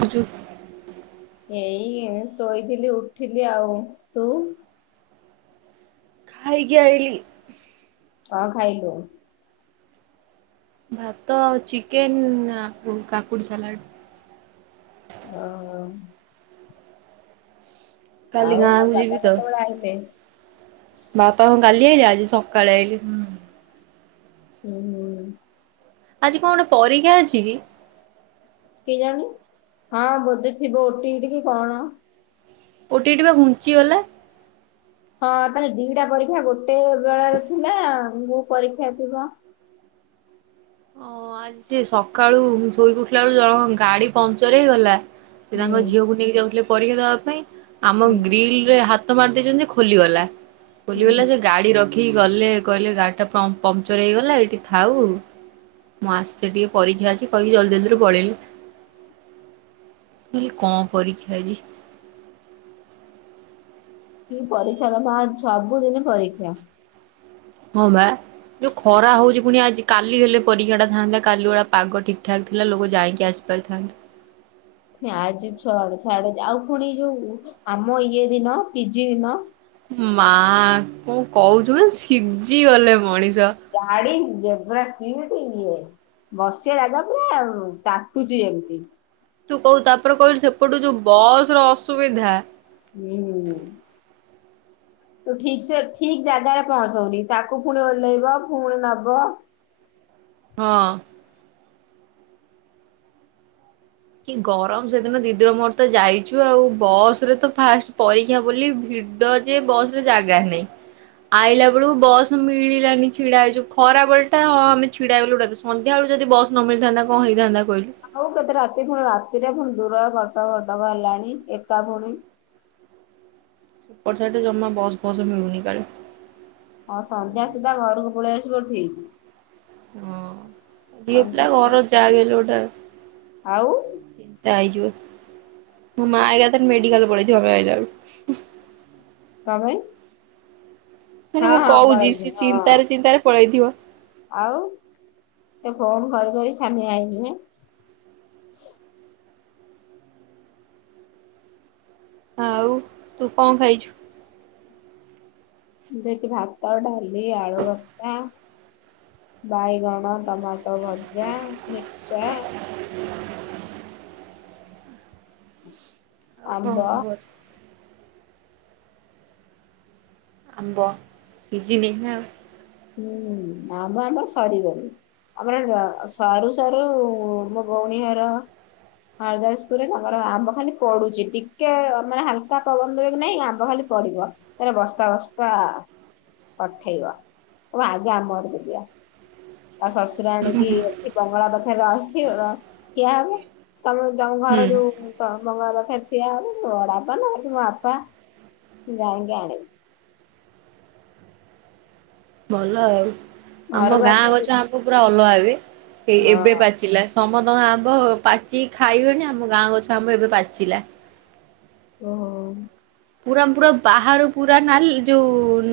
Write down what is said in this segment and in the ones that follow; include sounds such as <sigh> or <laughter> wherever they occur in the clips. ଗୁ ଯୁ ଏଇ ଶୋଇଥିଲି ଉଠିଲି ଆଉ ତୁ? ଖାଇକି ଆଇଲି। କଣ ଖାଇଲୁ? ଭାତ ଆଉ ଚିକେନ୍ କାକୁଡ଼ି ସାଲାଡ଼। ଅ ଅ କାଲି ଆଉ ଗାଁକୁ ବାପା ଯିବି ତ? କେତେବେଳେ ଆଇଲେ? ବାପା ହଁ କାଲି ଆଇଲେ ଆଜି ସକାଳେ ଆଇଲେ। ହୁଁ ହୁଁ <unintelligible> ଆଜି କଣ ଗୋଟେ ପରୀକ୍ଷା ଅଛି କି? କେଜାଣି ହଁ ବୋଧେ ଥିବ ଓଟି ଇଟି କଣ? ଓଟୀ ଇଟି ବା ଘୁଞ୍ଚିଗଲା। ହଁ ତାହେଲେ ଦିଟା ପରୀକ୍ଷା ଗୋଟେ ବେଳାରେ ଥିଲା ମୁଁ ପରୀକ୍ଷା ଥିବ। ଓ ଆଜି ସକାଳୁ ଶୋଇକି ଉଠିଲା ବେଳକୁଜଣକ ଗାଡ଼ି ପଂଚର ହେଇଗଲା। ସେ ହୁଁ ତାଙ୍କ ଝିଅକୁ ନେଇକି ଯାଉଥିଲେ ପରୀକ୍ଷା ଦବା ପାଇଁ ଆମ ହୁଁ ଗ୍ରୀିଲ ରେ ହାତ ହାତ ମାରି ଦେଇଛନ୍ତି ଯେ ଖୋଲିଗଲା ହୁଁ ହୁଁ ଖୋଲିଗଲା ଯେ ଗାଡି ରଖି କି ଗଲେ କହିଲେ ଗାଡି ଟା ପଂଚର ହେଇଗଲା ଏଇଠି ଥାଉ ମୁଁ ଆସେ ଟିକେ ପରୀକ୍ଷାଅଛି କହିକି ଜଲଦି ଜଲଦି ରୁ ପଳେଇଲେ। ବୋଲି କଣ ପରୀକ୍ଷା ଆଜି? କି ପରୀକ୍ଷା ଦବ <unintelligible> ସବୁଦିନ ପରୀକ୍ଷା ହଁ ବା ଯୋଉ ଖରା ହଉଛି ପୁଣି ଆଜି କାଲି ହେଲେ ପରୀକ୍ଷା ଟା ଥାନ୍ତା କାଲି ଭଳିଆ ପାଗ ଠିକ୍ ଠାକ୍ ଥିଲା ଲୋକ ଯାଇକି ଆସି ପ୍ରଥନ୍ତ <unintelligible> ଆଜି ଛ ଛାଡେ ଛାଡେ ଆଉ ଫୁଣି ଯୋଉ ଆମ ଇଏ ଦିନ ପିଜି ଦିନ ମା କଣ କହୁଛୁ ବେ ସିଝି ଗଲେ ମଣିଷ। ଗାଡ଼ିଜେବେରା ସିଟି ଇଏ ବସିିବା ଜାଗା ପୁରା ତାଟୁଛି ଏମତି ତୁ କହୁ ତାପରେ କହିଲୁ ସେପଟୁ ଯୋଉ ବସ ର ଅସୁବିଧା ହୁଁ। ତୁ ଠିକ ସେ ଠିକ ଜାଗାରେ ପହଞ୍ଚଉନି ତାକୁ ଫୁଣି ଓହ୍ଲେଇବ ଫୁଣି ନବ ହଁ। କିଗରମ ସେଦିନ ଦିଦିର ମୋର ତ ଯାଇଛୁ ଆଉ ବସ ରେ ତ ଫାଷ୍ଟ ପରୀକ୍ଷା ବୋଲି ଭିଡ଼ ଦଜ <unintelligible> ବସରେ ଜାଗା ହିଁ ନାଇଁ ଆଇଲା ବେଳକୁ ବସ୍ ମିଳିଲାନି ଛିଡ଼ା ହେଉଛୁ। ଖରା ବେଳ ଟା ଆମେ ଛିଡ଼ା ହେଇଗଲୁ ସନ୍ଧ୍ୟାବେଳୁ ଯଦି ବସ ନ ମିଳିଥାନ୍ତା, କଣ ହେଇଥାନ୍ତା କହିଲୁ? ଆଉ କେତେ ରାତି ଫୁଣି, ରାତିରେ ଫୁଣି ଦୂର କଟକ କଟକ ହେଲାଣି ଏକା ଫୁଣି। ଉପର ସାଇଡ ରେ ଜମା ବସ୍ ଫସ୍ ମିଳୁନି, କାର ହଁ, ସନ୍ଧ୍ୟା ସୁଧା ଘରକୁ ପଳେଇ ଆସିବ ଠିକ୍। ହଁ, ଝିଅ ଏମିତି ପିଲା କର ଘର, ଯାହାବି ହେଲେ ଗୋଟେ। ଆଉ ହେଇ <unintelligible> ମୋ ମା ଇଆଡ଼େ ମେଡିକାଲ ପଳେଇଥିବ, ଆମେ ଆଇଲା ବେଳକୁ। କଣ ପାଇଁ? ନହେଲେ ମୁଁ କଉଚି, ସ ପଳେଇବି ସେ ହଁ ଚିନ୍ତାରେ ଚିନ୍ତାରେ ପଳେଇଥିବ। ଆଉ, ସେ ଫୋନ କରି କରି ଛାନିଆ ହେଇଯିବେ। ଆଉ ତୁ କଣ ଖାଇଛୁ? ଦେଇଚି ଭାତ, ଡାଲି, ଆଳୁ ଭରତା, ବାଇଗଣ, ଟମାଟୋ ଭଜା, ମିଶ୍ଚର। ଆଉ କଣ ଆମ୍ବ ଖବର? ଆମ୍ବ ସିଜିିନେନା <unintelligible> ହୁଁ, ଆମ୍ୱ ଆମର ସରିଗଲାଣି। ଆମର ନୂଆ ସରୁ ସରୁ ମୋ ଭଉଣୀ ଘର ହରିଦାସପୁରରେ ତାଙ୍କର ଆମ୍ବ ଖାଲି ପଡୁଛି, ଟିକେ ମାନେ ହାଲକା ପବନ ଦେବ କିନାଇଁ ଆମ୍ବ ଖାଲି ପଡିବ। ଇଆଡ଼େ ବସ୍ତା ବସ୍ତା ପଠେଇବ। ହଉ, ଆଗେ ଆମ ଘରକୁ ଦିଅ। ତା ଶଶୁର ଆଣିକି ଏଠି ବଙ୍ଗଳା ପାଖରେ ରହିକି <unintelligible> ଠିଆ ହବ ତମର ତମ ହୁଁ ଘର ଯୋଉ ହ ବଙ୍ଗଳା ପାଖରେ ଠିଆ ହବୁ, ଆଉ ମୋ ବଡାପା ନାଠି ମୋ ବାପା ମୁ ଯାଇକି ଆଣିବି। <unintelligible> ଭଲ ଆଉ। ଆମ ଘରକୁ ଗାଁ ଆସିଲେ ଗଛ ଆମ୍ବ ପୁରା ଅଲଗା ହେ, ହଁ ଏବେ ପାଚିଲା। ସମସ୍ତଙ୍କ ଆମ୍ବ ପାଚିକି ଖାଇବେଣି। ଆମ ଗାଁ ଗଛ ଆମ୍ବ ଏବେ ପାଚିଲା। ଓହୋ। ପୁରା ପୁରା ବାହାରୁ ପୁରା ନାଲ ଯୋଉ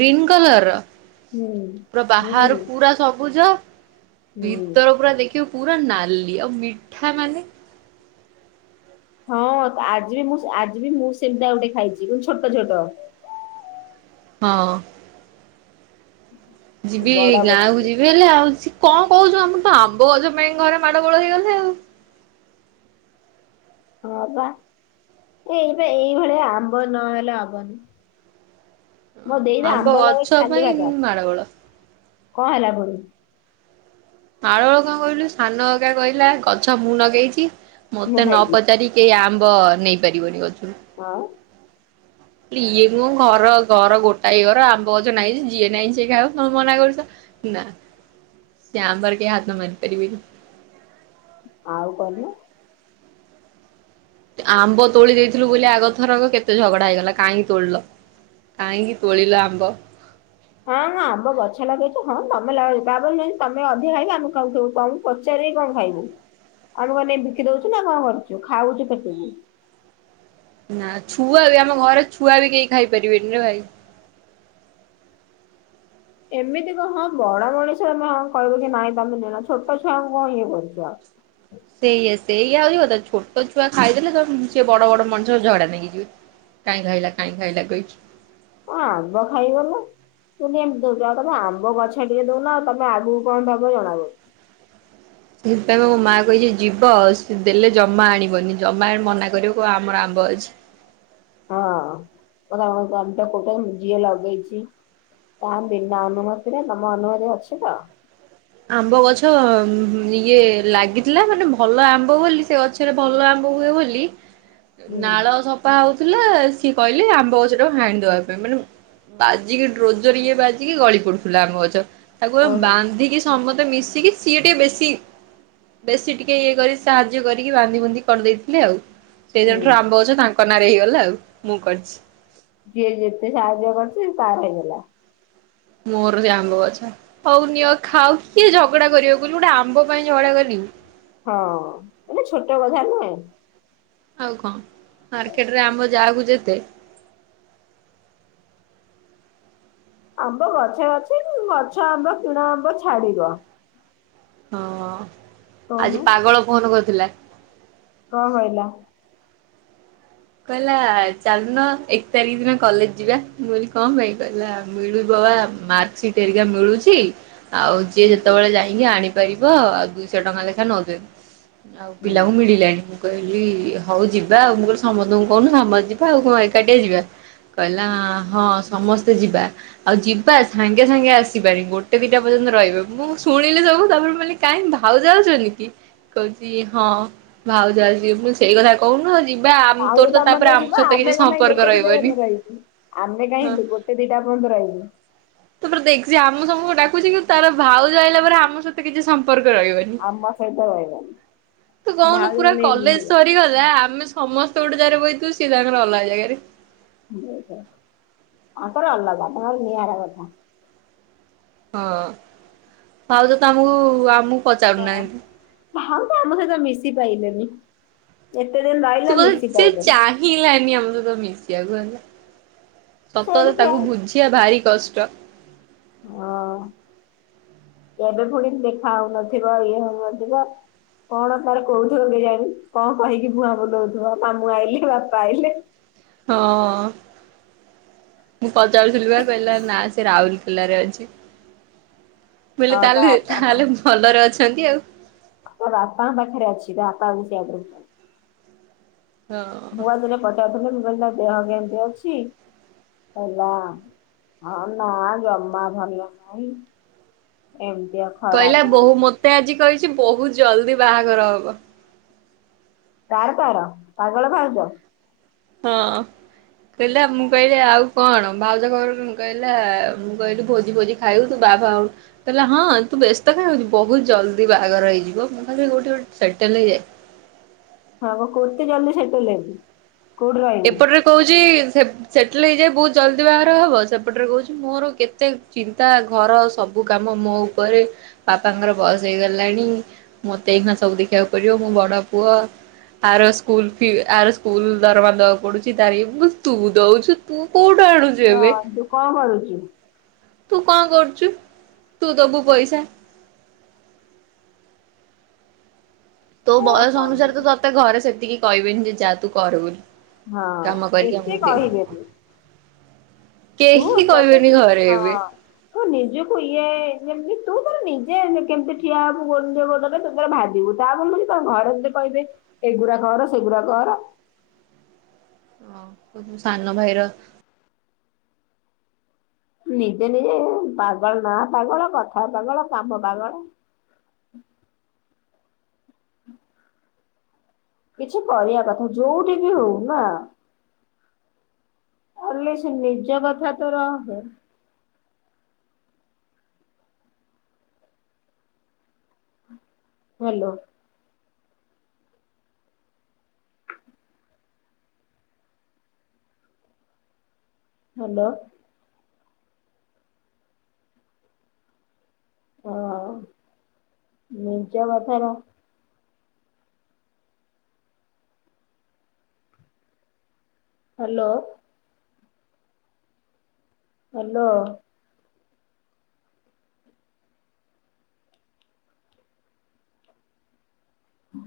ଗ୍ରୀନ କଲର ର ହୁଁ ପୁରା ହୁଁ ବାହାରୁ ପୁରା ସବୁଜ, ହୁଁ। ଭିତର ପୁରା ଦେଖିବ ପୁରା ନାଲି, ଆଉ ମିଠା ମାନେ ହଁ, ଆଜି ବି ମୁଁ, ଆଜି ବି ମୁଁ ସେମିତି ଆଉ ଗୋଟେ ଖାଇଛି, କିନ୍ତୁ ଛୋଟ ଛୋଟ। ହଁ ଯିବି ବଡ ବଡ ଗାଁ କୁ ଯିବି ଭାରି, ଆଉ କଣ କହୁଛୁ? ଆମର ତ ଆମ୍ବ ଗଜ ପାଇଁ ଘରେ ମାଡ ଗୋଳ ହେଇଗଲେ ଆଉ। ହଁ, ପା। ଏଇବେ ଏଇଭଳିଆ ଆମ୍ବ ନହେଲେ ହବନି ମୋ ଦେଇର ଆମ୍ବ ଲଗେଇ ଗଛ ଖାଲି ପାଇଁ ଭାତ। ମାଡ଼ଗୋଳ କଣ ହେଲା ପୁଣି? ମାଡଗୋଳ କଣ କହିଲୁ? ସାନ ଅଜା କହିଲା, ଗଛ ମୁଁ ଲଗେଇଛି। ମୁଁ ମତେ ନ ଖାଇବି ପଚାରି କେହି ଆମ୍ବ ନେଇ ପାରିବନି ଗଛରୁ। ହଁ ଇଏ କୁ ଘର ଘର ଗୋଟାଇ ଘର ଆମ୍ବ ଗଛ ନାଇଁ ଯେ ଯିଏ ନାଇଁ ସିଏ ଖାଉ, ତମେ ମନା କରୁଛ। ନା, ସେ ଆମ୍ବ ରେ କେହି ହାତ ମାରି ପାରିବେନି। ଆଉ କହନୁ <unintelligible> ଆମ୍ବ ତୋଳି ଦେଇଥିଲୁ ବୋଲି ଆଗ ଥରକ କେତେ ଝଗଡା ହୋଇଗଲା। କାହିଁକି ତୋଳିଲ? କାହିଁକି ତୋଳିଲ ଆମ୍ବ? ହଁ ହଁ ଆମ୍ବ ଗଛ ଲାଗେଇଛୁ ହଁ ତମେ ଲଗେଇ ତା ବୋଲି ତମେ ଅଧିକ ଖାଇକି ଆମେ ଖାଉଥିବୁ କମ। ପଚାରିକି କଣ ଖାଇବୁ ଆମେ କଣ ନେଇ ବିକି ଦଉଛୁ ନା କଣ କରୁଛୁ ଖାଉଛୁ ପେଟକୁୁ ନା ଛୁଆ ବି ଆମ ଘରେ ଛୁଆ ବି କେହି ଖାଇପାରିବେନି ରେ ଭାଇ ଏମିତି କ ହଁ ବଡ ମଣିଷ ହଁ କହିବୁ କି ନାଇଁ ତମେ ନିଅନା ଛୋଟ ଛୁଆକୁ କଣ ଇଏ କରଛ। ସେଇଆ ସେଇଆ ହଉଛି କଥା ଛୋଟ ଛୁଆ ଖାଇଦେଲେ ତ ସିଏ ବଡ ବଡ ମଣିଷ ଝଗଡା ଲାଗି ଯିବେ। କାଇଁ ଖାଇଲା କାଇଁ ଖାଇଲା କହିକି। ହ ଆମ୍ବ ଖାଇଗନୁ। ତୁ ଏମିତି ଦଉଛୁ ଆଉ ତମେ ଆମ୍ବ ଗଛ ଟିକେ ଦଉନ ତମେ ଆଗକୁ କଣ ଦବ ଜଣା ପଡୁଛି। ସେଥିପାଇଁ ମୋ ମା କହିଛି ଯିବ ସେ ଦେଲେ ଜମା ଆଣିବନି। ଜମା ଅନିବୁନି ମନା କରିବୁ ଆମର ଆମ୍ବ ଅଛି। ହଁ <unintelligible> କୋଟେ ଜିଏ ଲଗେଇଛି। ତା ବିନା ଅନୁମତିରେ ତମ ଅନୁମତି ଅଛି ତ। ଆମ୍ବ ଗଛ ଇଏ ଲାଗିଥିଲା ମାନେ ଭଲ ଆମ୍ବ ବୋଲି ସେ ଗଛ ସଥିରେ ଭଲ ଆମ୍ବ ହୁଏ ବୋଲି। <inaudible> ନାଳ ସଫା ହଉଥିଲା ସିଏ କହିଲେ ଆମ୍ବ ଗଛଟାକୁ ହାଣିଦବା ପାଇଁ ମାନେ ମୁଁ ବାଜିକି ଡ୍ରୋଜର ଇଏ ବାଜିକି ଗଳି ପଡୁଥିଲା ଆମ୍ବ ଗଛ ତାକୁ ଓହୋ ବାନ୍ଧିକି ସମତେ ମିଶିକି ସିଏ ଟିକେ ବେଶୀ ବେଶୀ ଟିକେ ଇଏ କରି ସାହାଯ୍ୟ କରିକି ବାନ୍ଧି ବୁନ୍ଧି କରିଦେଇଥିଲେ ଆଉ ସେଇ ହୁଁ। ଦିନଠାରୁ ଆମ୍ବ ଅଛ ତାଙ୍କ ନାଁରେ ହେଇଗଲା ଆଉ ମୁଁ କରିଛି। ଯିଏ ଯେତେ ସାହାଯ୍ୟ କରୁଛି ତାର ହେଇଗଲା। ମୋର ସେ ଆମ୍ବ ଗଛ ହଉ ନିଅ ଖାଉ କିଏ ଝଗଡା କରିବ କହିଲୁ ଗୋଟେ ଆମ୍ବ ପାଇଁ ଝଗଡା କରିବି। ହଁ ଏଟା ଛୋଟ କଥା ନୁହେଁ। ଆଉ କଣ ମାର୍କେଟରେ ଆମ୍ବ ଯାହାକୁ ଯେତେ। ଆମ୍ବ ଗଛେ ଅଛି ଗଛ ଆମ୍ବ କିଣା ଆମ୍ବ ଛାଡିବ। ହଁ ହଁ କହୁନୁ। ଆଜି ପାଗଳ ଫୋନ କରିଥିଲା। କଣ କହିଲା? କହିଲା ଚାଲୁନ ଏକ ତାରିଖ ଦିନ କଲେଜ ଯିବା ମୁଁ କହିଲି କଣ ପାଇଁ କହିଲା ମିଳିବ ବା ମାର୍କ ସିଟ ଘରିକା ମିଳୁଛି। ଆଉ ଯିଏ ହୁଁ ଯେତେବେଳେ ଯାଇକି ଆଣିପାରିବ ଆଉ ଦୁଇଶହ ଟଙ୍କା ଲେଖା ନଉଛନ୍ତି। ଆଉ ହୁଁ ପିଲାଙ୍କୁ ମିଳିଲାଣି ମୁଁ କହିଲି ହଉ ଯିବା ଆଉ ମୁଁ ସମସ୍ତଙ୍କୁ କହୁନୁ ସମସ୍ତେ ଯିବା ଆଉ କଣ ଏକାଟିଆ ଯିବା କହିଲା ହଁ ସମସ୍ତେ ଯିବା। ଆଉ ଯିବା ସାଙ୍ଗେ ସାଙ୍ଗେ ଆସିବାନି ଗୋଟେ ଦିଟା ପର୍ଯ୍ୟନ୍ତ ରହିବେ ମୁଁ ଶୁଣିଲି ସବୁ ତାପରେ କହିଲି କି କାଇ ଭାଉଜ ଆସୁନି କି? କହୁଛି ହଁ ଭାଉଜ ଅଛି ମୁଁ କହିଲି ସେଇ କଥା କହୁନୁ ଯିବା ଆଉ ଆହୁ ତମେ ତ ଯିବା ଆମେ କଣ ପାଇଁ ଗୋଟେ ଦିଟା ରହିବନି ଜାଙ୍କେ ରହିବୁ। ଆମେ ହଁ କାହିଁ ଗୋଟେ ଦିଟା ପଯ୍ୟନ୍ତ ରହିବୁ। ତାପରେ ଦେଖ ସିଏ ଆମକୁ ସବୁକୁ ଡାକୁଛି କିନ୍ତୁ ତାର ଭାଉଜ ଆଇଲା ପରେ ଆମ ସହିତ କିଛି ସମ୍ପର୍କ ରହିବନି। ଆମ ସହିତ ରହିବନି। ତୁ କହୁନୁ ଭାଉଜଙ୍କୁ ପୁରା ନେଇ କଲେଜ ସରିଗଲା ଆମେ ସ ସମସ୍ତେ ଗୋଟେ ଜାଗାରେ ବଇଥିବୁ ସିଏ ତାଙ୍କର ଅଲଗା ଜାଗାରେ। ତାଙ୍କର ଅଲଗା ତାଙ୍କର ନିଆରା କଥା। ହଁ ଭାଉଜ ତ ଆମକୁ ଆମକୁ ହଁ ପଚାରୁନାହାନ୍ତି। ହଁ ପା ଆମ ସହିତ ମିଶି ପାଇଲେନି। ଏତେ ଦିନ ରହିଲା ମିଶି ପାଇଲେନି। କିଏ ଆଇଲାନି ଆମ ସହିତ ମିଶିବାକୁ ହେଲେ ସତ ସେଇଠି କଥା ଠିଆ ତାକୁ ବୁଝି ବା ଭାରି କଷ୍ଟ ହଁ ଏବେ ପୁଣି ଦେଖା ହଉନଥିବ ଇଏ ହଉନଥିବ କଣ ତାର କହୁଉଥିବ କେ ଜାଣି କଣ କହିକି ଭୁଆଁ ବୁଲଉଥିବ ମାମୁଁ ଆଇଲେେ ବାପା ଆଇଲେ ହଁ। ମୁଁ ପଚାରୁଥିଲି ବା କହିଲା ନା ସେ ରାଉଲକେଲାରେ ଅଛି। ହଁ ବୋଇଲେ ତା ତାହାଲେ ବାପା ତାହେଲେ ଭଲରେ ଅଛନ୍ତି ଆଉ। ମୋ ବାପାଙ୍କ ପାଖରେ ଅଛି ତ ବାପା <unintelligible> ହଁ। ମୁଁ ପା ଦିନେ ପଚାରୁଥିଲି ମୁଁ କହିଲି ତମ ଦେହ କେମିତି ଅଛି କହିଲା ହଁ ନା ଜମା ଭଲ ନାହିଁ। ଏମତିଆ କହିଲା ବୋଉ ମତେ ଆଜି କହିଚି ବହୁତ ଜଲ୍ଦି ବାହାଘର ହବ।। ତାର ତାର ପାଗଳ ଭାଉଜ ହଁ। କହିଲା ମୁଁ କହିଲି ଆଉ କଣ ଭାଉଜା ଖବର କଣ କହିଲା ମୁଁ କହିଲି ଭୋଜି ଫୋଜି ଖାଇବୁ ତୁ ବାହା ଫା ହୋଉ କହିଲା ହଁ ତୁ ବ୍ୟସ୍ତ କାଇଁ ହାଉଚୁ ବହୁତ ଜଲ୍ଦି ବାହାଘର ହେଇଯିବ ମୁଁ ଖାଲି କୋଉଠି ଗୋଟେ ସେଟେଲ୍ ହେଇଯାଏ। ହଁ ବା କୋଇତି ଜଲ୍ଦି ସେଟେଲ୍ ହେବି। ଏପଟରେ କହୁଚି ସେ ସେଟଲ୍ ହେଇଯାଇ ବହୁତ ଜଲ୍ଦି ବାହାଘର ହବ ସେପଟରେ କହୁଚି ମୋର କେତେ ଚିନ୍ତା ଘର ସବୁ ସବୁ କାମ ମୋ ଉପରେ ବାପାଙ୍କର ବୟସ ହେଇଗଲାଣି। ମତେ ଏଇଖିଣା ସବୁ ଦେଖିବାକୁ ପଡିବ ମୁଁ ବଡ ପୁଅ। ଆର ସ୍କୁଲ ଫି ଆର ସ୍କୁଲ ଦରମା ଦବାକୁ ପଡୁଚି ତାର ୟେ ତୁ ଦଉଚୁ ତୁ କୋଉଠୁ ଆଣୁଚୁ? ହଁ ଏବେ। ତୁ କଣ କରୁଚୁ? ତୁ କଣ କରୁଚୁ ତୁ ଦବୁ ପଇସା। ତୋ ଆଉ ବୟସ କଣ ଅନୁସାରେ ତ ତତେ ଘରେ ସେତିକି କହିବେନି ଯେ ଯା ତୁ କର ବୋଲି। ହଁ କାମ କରିକି ଏତେ ଆମକୁ ଦେ। କହିବେନି ତୁ କେହି ତତେ କହିବେନି ଘରେ ହଁ ଏବେ। ତୁ ନିଜକୁ ଇଏ ଯେମିତି ତୁ ତୋର ନିଜେ କେମିତି ଠିଆ ହବୁ ଗୋଟେ ଗୋଡ଼ରେ। ଟି ତୋର ଭାବିବୁ ତାବୋଲି ତ ତେ ଘରେ ତତେ କହିବେ ଏଗୁରା କର ସେ ସେଗୁରା କର। ହଁ <unintelligible> ସାନ ଭାଇ ର ନିଜେ ନିଜେ ପାଗଳ ନା ପାଗଳ କଥା ପାଗଳ କାମ ପାଗଳ କିଛି କରିବା କଥା ଯୋଉଠି ବି ହଉ ନା? କଲେ ସେ ନିଜ କଥା ତ ରଖେ। ହ୍ୟାଲୋ। ହ୍ୟାଲୋ। ହଁ ନିଜ ବାରତା ର ହ୍ୟାଲୋ। ହ୍ୟାଲୋ। ହୁଁ।